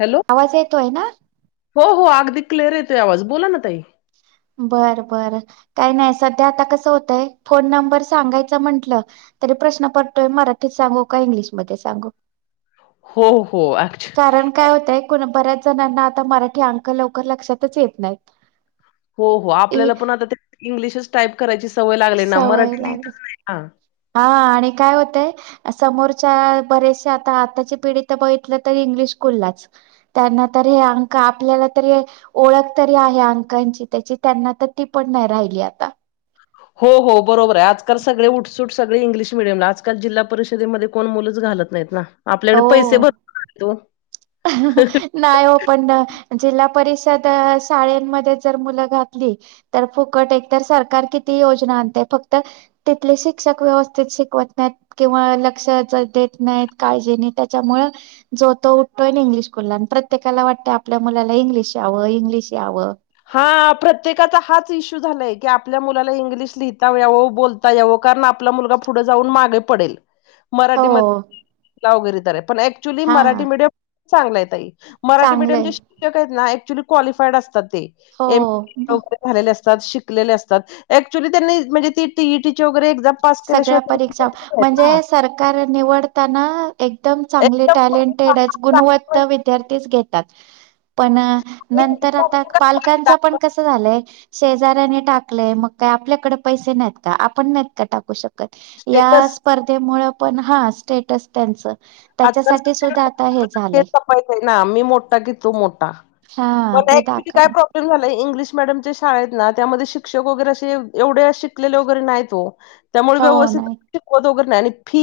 Hello, आवाज येतो आहे ना? हो हो अगदी क्लेिअर येतोय आवाज, बोला ना ताई बर बर काय नाही, सध्या आता कस होतंय फोन नंबर सांगायचा म्हंटलं तरी प्रश्न पडतोय, मराठीत सांगू का इंग्लिशमध्ये सांगू. हो, हो. ॲक्चु कारण अ, काय होतय कोण बऱ्या [unintelligible] आता मराठी अंक लवकर लक्षातच येत नाइत. हो हो आपल्याला पण आता [unintelligible] इंग्लिशच टाईप करायची, स सवय लागली ना, सवय मराठी लागली लिहतच नई ना हा आणि काय होतय समोरच्या बरेचसे आता आताची पिढी तर बघितलं त इंग्लिशकुललाच त्यांना तर हे अंक आपल्याला तरी ओळख तरी आहे अंकांची त्याची त्यांना तर ती पण नाही राहिली आता हो हो बरोबर आहे आजकाल सगळे उठसुट सगळे इंग्लिश मिीडियमला आजकाल जिल्हा परिषदेमध्ये कोण मुलच घालत नाहीत ना हो आपल्याकडे पैसे भरपूर आहेत ओ. नाही हो पण जिल्हा परिषद शाळेमध्ये जर मुलं घातली तर फुकट एक तर सरकार किती योजना आणते फक्त तिथले शिक्षक व्यवस्थित शिकवत नाहीत किंवा लक्ष देत नाहीत काळजी नाही त्याच्यामुळे जोतो उठतोय इंग्लिशकुलला प्रत्येकाला वाटते आपल्या मुलाला इंग्लिश यावं इंग्लिश यावं. हा प्रत्येकाचा हाच इश्यू झालाय की आपल्या मुलाला इंग्लिश लिहिता यावं बोलता यावं कारण आपला मुलगा पुढं जाऊन मागे पडेल. हो मराठीमध्ये वगैरे तर आहे पण ऍक्च्युली हा मराठी मीडियम चांगलाय त मराठी मीडियम चांगलंय शिक्षक आहेत. क््युली क्लिफाड असतात ते. हो एम ल मग झालेले अस. असातली म्ह वरे सगळ्या परीक्षा म्हणजे सरकार निवडताना एक. एकदम चांगले एकदम टॅलेंटेडच गुणवत्ता विद्यार्थीच घेतात. पण नंतर आता पालकांचा पण कसं झालंय. शेजऱ्यानी टाकले मग काही आपल्याकडे पैसे नाहीत का आपण. कटाकू शको. या स्टेटस स्पर्धेमुळे पण हा स्टेटस त्यांचं आजपाय ना मी मोठा की तू मोठा हा पण ते काय दाखवण प्रॉब्लेम झालाय इंग्लिश मडमच्या शाळेत ना त्यामध्ये शिक्षक वगैरे असे एवढे शिकलेले वगैरे नाही त्यामुळे हो व्यवस्थितगैरे नाही नाही फी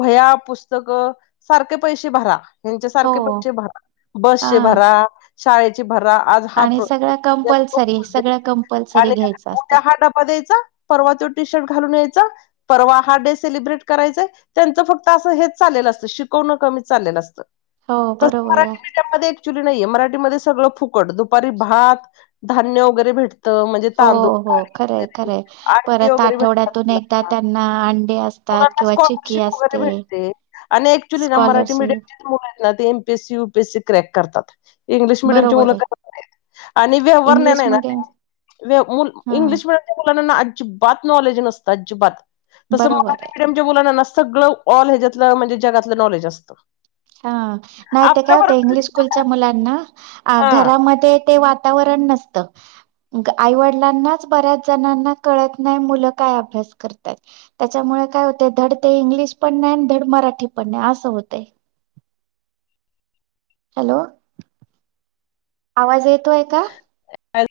वया पुस्तकं सारखे पैसे भरा ह्यांच्या हो सारखे पैसे भरा हा बसचे भरा शाळेचे भरा आज हा [inaudible] आणि सगळं कंपल्सरी सगळं कंपल्सरी आणि घ्यायचं असतं उद्या हा डबा द्यायचा परवा तो टी शर्ट घालून यायचा परवा हा डे सेलिब्रेट करायचाय त्यांच फक्त असं हेच चाललेल अस शिकवण कमी चाललेलं असतं हो तर बरोबर मराठी आहे मीडियम मध्ये अ‍ॅक्च्युअली नाही मराठीमध्ये सगळं फुकट दुपारी भात धान्य वगैरे भेट हो हो खरय खरय अंडी परत वगैरे भेटतात आठवड्यातून एकदा मुलांना त्यांना अंडे असतात मुलांना किंवा चिक्की स्कॉलरशिप वगैरे असते भेटते आणि अ‍ॅक्च्युअली ना मराठी स्कॉलरशिप मिडियमचीच मुलं आहेत. ना ते एमपीएसी युपीएसी क्रॅक करतात. इंग्लिश मिडियम ची बरोबर आहे मुलं करत नाहीत आणि व्यवहार न्यान इंग्लिश आहे ना मिडियम व्य मुल हा इंग्लिश मिडियमच्या मुलाना ना अजि जिबात नॉलेज नसत अजिबात! तसं बरोबर मराठी आहे मिडीयम च्या मुलांना नस सगळं ऑल ह्याच्यातल म्हणजे जगातलं नॉलेज असत. हा नाही ते काय होतं, इंग्लिश स्कूलच्या मुलांना आ हा घरामध्ये. ते वातावरण नसत. आईवडिलांनाच बऱ्याच जणांना कळत नाही मुलं काय अभ्यास करतात. त्याच्यामुळे काय होत धड ते इंग्लिश पण नाही आणि धड मराठी पण नाही अस होतय. हॅलो आवाज येतोय का? हॅल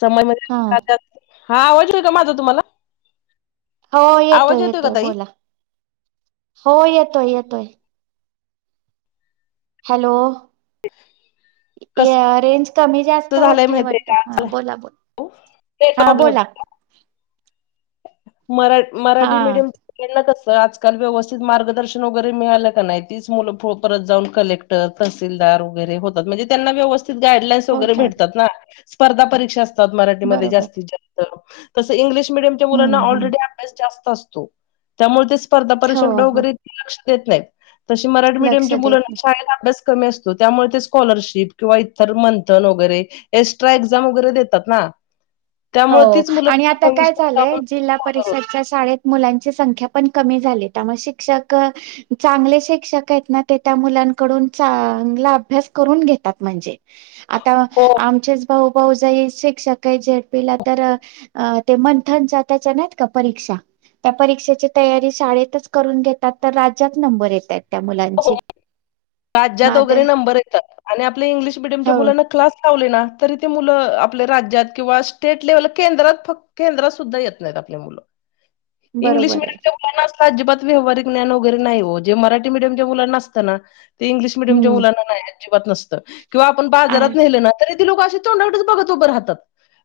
समई हा मध्ये [unintelligible] हा आवज येईल का माझ तुम्हाला? हो आवाज येतोय का येतोय ताई बोला. हो येतोय येतोय हॅलो! कसं या रेंज कमी जास्त झालंय होतीय माहितीय वाटत का ह बोला नेट बला हा प्रॉब्लेम बोला मरा हा मराठी मीडियम यांना कस तर आजकाल व्यवस्थित मार्गदर्शन वगैरे मिळालं का नाही, तीच मुलं फुळ परत जाऊन कलेक्टर तहसीलदार वगैरे होतात. म्हणजे त्यांना व्यवस गाईडलाईन्स वगैरे होतात भेटतात ना! स्पर्धा परीक्षा अस तात मराठीमध्ये बरोबर जास्तीत जास्त तसं इंग्लिश मिड हम्म मुलांना हम्म ऑलरडी अभ्यास जास् असतो त्यामुळे ते स्पर्धा हो परीक्षक हो डगैरे लक्ष [unintelligible] तेेत नाही. तशी मराठी लक्ष मीडियमच्या मुला देत नाही. शाळेला अभ्यास, कमीअस त्या त्यामुळे स्कॉलरशिप किवा इर मंथन वगैरे एक्ट्रा एक्झाम वैरे दात ना! त्यामुळे हो तीच मुलं आणि आता काय. कसं भविष्यात झालंय जाऊन जिल्हा स्कॉलर होतात. परिषद च्या शाळेत म मुलांची संख्या पण क झाली त्या शिक्षक चांगले शिक्षक आहेत ना! ते त्या मुलांकडून चांगला अभ्यास करून घेतात म्हणजे. आता हो, आमच्याच भाऊ भाऊ जाई शिक्षक आहे जे. तर ते मंथनचा त्याच्या नाही का परीक्षा त्या परीक्षेची तयारी शाळेतच करून घेतात तर राज्यात नंबर येतात राज्यात माद वगैरे नंबर येतात आणि आपल्या इंग्लिश मिडियमच्या हो मुलांना क्लास लाव ना तरी ते मुलं आपल्या राज्यात किंवा स्टेट लेव्हल केंद्रात फक् केंद्रात सुद्धा येत नाहीत आपल्या मुलं इंग्लिश बरोबर आहे मिीडियम ते ब असता अजिबात व्ञान वगैर नाही जे मराठी मीडयम नतना ते इंग्िश मिडयमच्या हम्म मुलांना नाही अजिबात नसत किंवा आपण आ बाजारात नेले ना तरी लोक तेच बघत उभं राहतात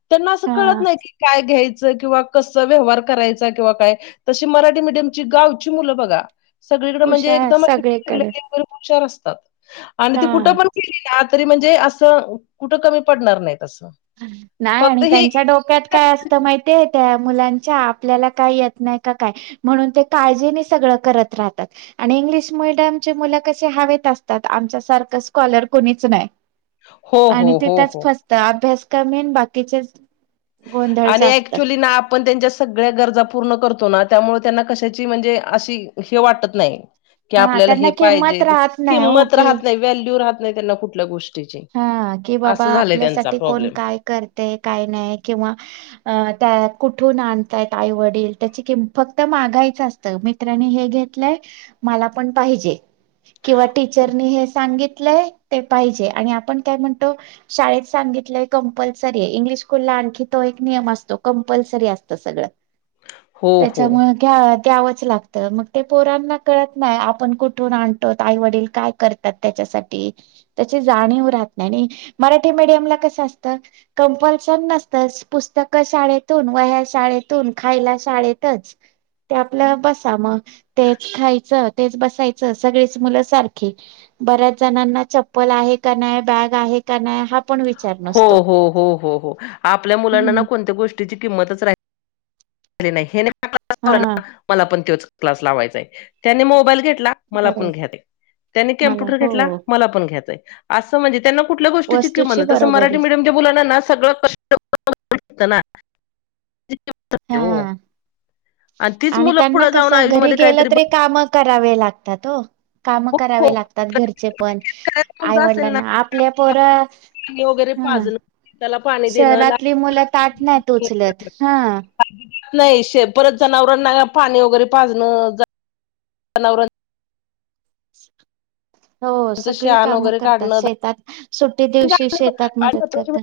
त्यांना असं हा कळत नाही की काय घ्यायच किंवा क व्यवार करायचा किंवा काय तशी मराठी मडयमची गावची मुलं बघा सगळीकडें म्हणजे एकदम अ कडे उपचार असतात आणि ती कुठं पण गेली ना तरी म्हणजे असं कुठं कमी पडणार नाहीत असं नाही फक्त आणि ही त्यांच्या डोक्यात काय असतं माहिती त्या मुलांच्या आपल्याला काय येत नाही का काय म्हणून ते काळजीने सगळं करत राहतात आणि इंग्लिश मडम मुलं कशी हवेत असतात आमच्या सारख स्कॉलर कोणीच नाही हो, आणि हो, ते हो, त्याच हो. फसत अभ्यास का मेन बाकीच्याच आणि ऍक्च्युली ना आपण त्यांच्या सगळ्या गरजा पूर्ण करतो ना त्यामुळे त्यांना कशाची म्हणजे अशी हे वाटत नाही की हां आपल्याला त्यांना हे किंमत पाहिजे ते राहत नाही ओ किंमत की राहत नाही व्हॅल्यू राहत नाही त्यांना कुठल्या गोष्टी हा कि बाबा आपल्यासाठी कोण प्रॉब्लेम काय करते काय नाही किंवा त्या कुठून आणतायत आईवडील त्याची फक्त मागायचं असतं मित्रांनी हे घेतलंय मला पण पाहिजे किंवा टीचरनी हे सांगित पाजे आपण काय म्हणतो शाळेत सांगितलं कंपल्सरी आहे इंग्लिश स्कूलला आणखी तो एक नियम असतो कंपल्सरी असतं सगळ हो हो त्याच्यामु का्या लागत मग पोरांना कत नाही आपण कुठून आणो आई वडील काय करतात त्याच्यासाठी त्या जाणीव मराठी मडयम कस असत कपल् नसत पुस्तक शाळेतून व शाळेतून खायला शाळेतच ते आपलं बसा म तेच खायचं तेच बसायच सगळीच मुलं सारखी. बऱ्याच जणांना चप्पल आहे का नाही बॅग आहे का नाही हा पण विचार हो नसतो. हो हो हो हो आपल्या मुलांना ना हम्म. कोणत्या गोष्टीची किंमतच राहि हिली नाही हे हा [unintelligible] मला पण त्योच क्लास लावायचाय त्यानी मोबाईल घ मला पण बरोबर घ्या ते, त्यांनी मला कम्प्युटर हो घेतला मला पण घ्यायचाय आस म्हजें त्यांना कुठल्या गोष्टीची किंमत वस्तूची नई. तसं बरोबर मराठी आहे मीडियम ज बोला ना सगळं कष्ट [unintelligible] ना. हा. येव आणि त्यांना कस, घरी गेलं काहीतरी तरी काम करावे लागतात ओ. काम हो करावे लागतात घरचे पण शेतकऱ्याचा मुलगा असेल ना आईवडिलांना. आपले पोर पाणी वगैरे ह. पाजणं त्याला पाणी देणं शहरातली मुलं ताट नाहीत उचलत हा. नाही श परत जनावरांना पाणी वगैरे पाजणं. जनावर हो सगळी शान कामं वगैरे करतात. काढणं शेतात सुट्टी दिवशी शेतात मदत करता.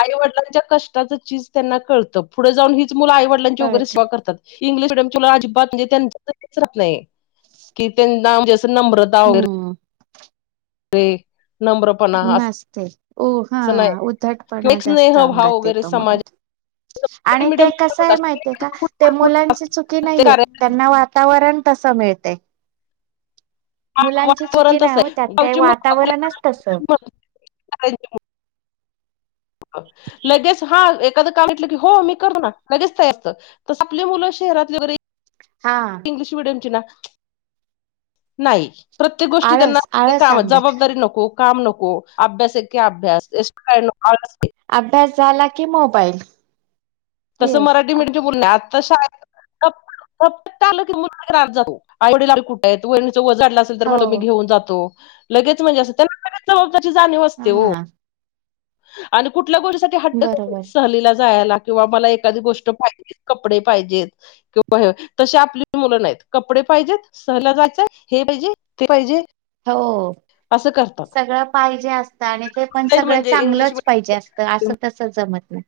आईवडलांच्या कष्टाच चीज त्यांना कळतं. पुढं जाऊन ही हिच मूल आईवडिलांची वगैरे कळत सेवा करतात. ही इग्लिश मिडीयम तुला अजिबात म्हणजे [unintelligible] की त्यांना म्हणजे असं नम्रता वगैरे हम्म ए. नसते ओ हा असं नाही उधट किंवा पणा एक जास्त स्नेह भाव अंगात वगैरे येतो. समाज मुलात, मराठी आणि मीडियम ते कस आहे माहिती आहे का ते मुलांची चुकी ते नाहीये त्यांना वातावरण तस मिळ ते मुलांची वातावरण चुकी नाही तसं हो आहे त्यात ते गावची मुलं वातावरणच तस. लगेच हा एखादं काय म्हटलं की हो मी कर ना लगेच तयार होतात. तस आपली मुलं शहरातली बरी हा इंग्लिश मीडयमची ना. नाही. प्रत्येक गोष्टीत त्यांना आळस आळस काम सांगत जबाबदारी नको. काम नको अभ्यास एके अभ्यास आहे. अभ्यास झाला की मोबाईल तसं येस मराठी मुलगी मुर्लात [unintelligible] ते ओझं आणलं असेल तर हो म्हटलं मी घेऊन जातो. लगेच म्हणजे अस् [unintelligible] त्याची जाणीव असते ओ. हा आणि कुट् कुठल्या गोष्टीसाठी हट्ट, बरोबर सहलीला जायला. किंवा मला एखादी गोष्ट पाहिजे, कपडे पाहिजेत, किंवा ह तसे आपली मुलं नाही कपडे पाहिजेत सहला जायचय हे पाहिजे ते पाहिजे. हो, असं करतात. सगळं पाहिजे असतं आणि ते पण नाहीत सगळं म्हणजे इंग्लिश चांगलंच पाहिजे असतं. मिडियम असं तस जमत [inaudible]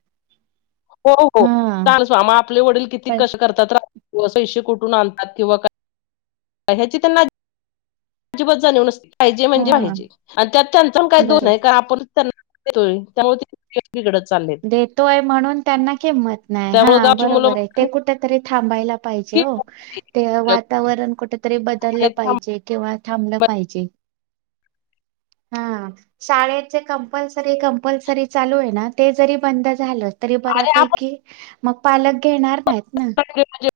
हो हो हा चालसो म आपले वडील किती पण कष्ट करतात. कसं ईशे कुठून आणत किंवा काही ह्याची त्यांना जिबात जानव नसती. पाहिजे म्हणजे हा पाहिजे. आणि त्यात त्यांच््््््काय दो नही बरोबर कारण आपण त्यांन तूळे त्यामुळे ती देतोय म्हणून त्यांना किंमत नाही. त्यामुळे हां गावची मुलं बरोबर आहे. ते म्हणतात कुठेतरी थांबायला पाहिजे की हो, ते वातावरण कुठेतरी हे बदललं थांबा. पाहिजे. किंवा थांबलं पाहिजे. हां, शाळेचे कंपल्सरी-कंपल्सरी चालू हे ना? ते जरी बंद झालं तरी आणि आपण बऱ्यापैकी मग पालक घेणार नाहीत. ना [unintelligible]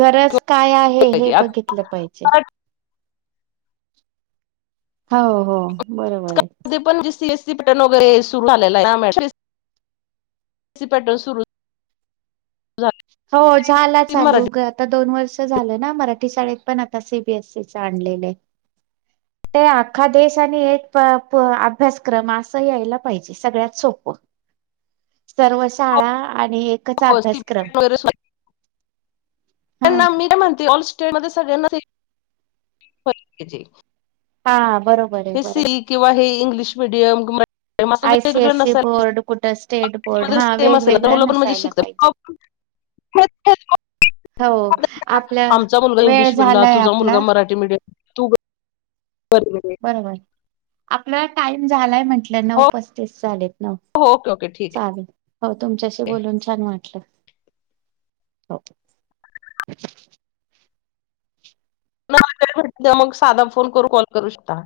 गरज काय आहे हे मध्ये बघितलं पाहिजे. हो-हो बरोबर आहे. सी पॅटर्न वगैरे सुरू झालेलाय हा मॅड? सी पॅटर्न सुरू झाले हो झाला चालू मराठी उगा आता दोन वर्ष झालं ना मराठी शाळेत. पण आता सी. बी. एसई च आणलेले, ते अख्खा देश आणि एक प-प अभ्यासक्रम असं यायला पाहिजे, सगळ्यात सोप्पं सर्व शाळा आणि एकच अभ्यासक्रम [unintelligible] वगैरे [unintelligible] हा त्यांना मी म्हणते ऑल सो खेळ मध्ये सगळ्यांनाच सी जे हा. बरोबर आहे हे बरोबर. सी किंवा हे इंग्लिश मिडियम [unintelligible] वेगवेगळं आयसीएससी नसायला बोर्ड कुठं [unintelligible] स्टेट बोर्ड मध्ये हा सेम असेल तर वेगवेगळ्या मुलं पण मजेत नसायला शिकता पाहिजे. [unintelligible] हो आपल्या आमचा मुलगा वेळ इंग्लिश मिडियमला झालाय तुझा मुलगा आपला मराठी मिडियम तू [unintelligible] आपला टाईम झालाय म्हण टलं नऊ हो पस्तीस झालेत नऊ हो ओके ओके ठीक चाले हो तुमच्याशी बोलून छान वाटलं. हो. [unintelligible] भट मग साधा फोन करून कॉल करू शकता.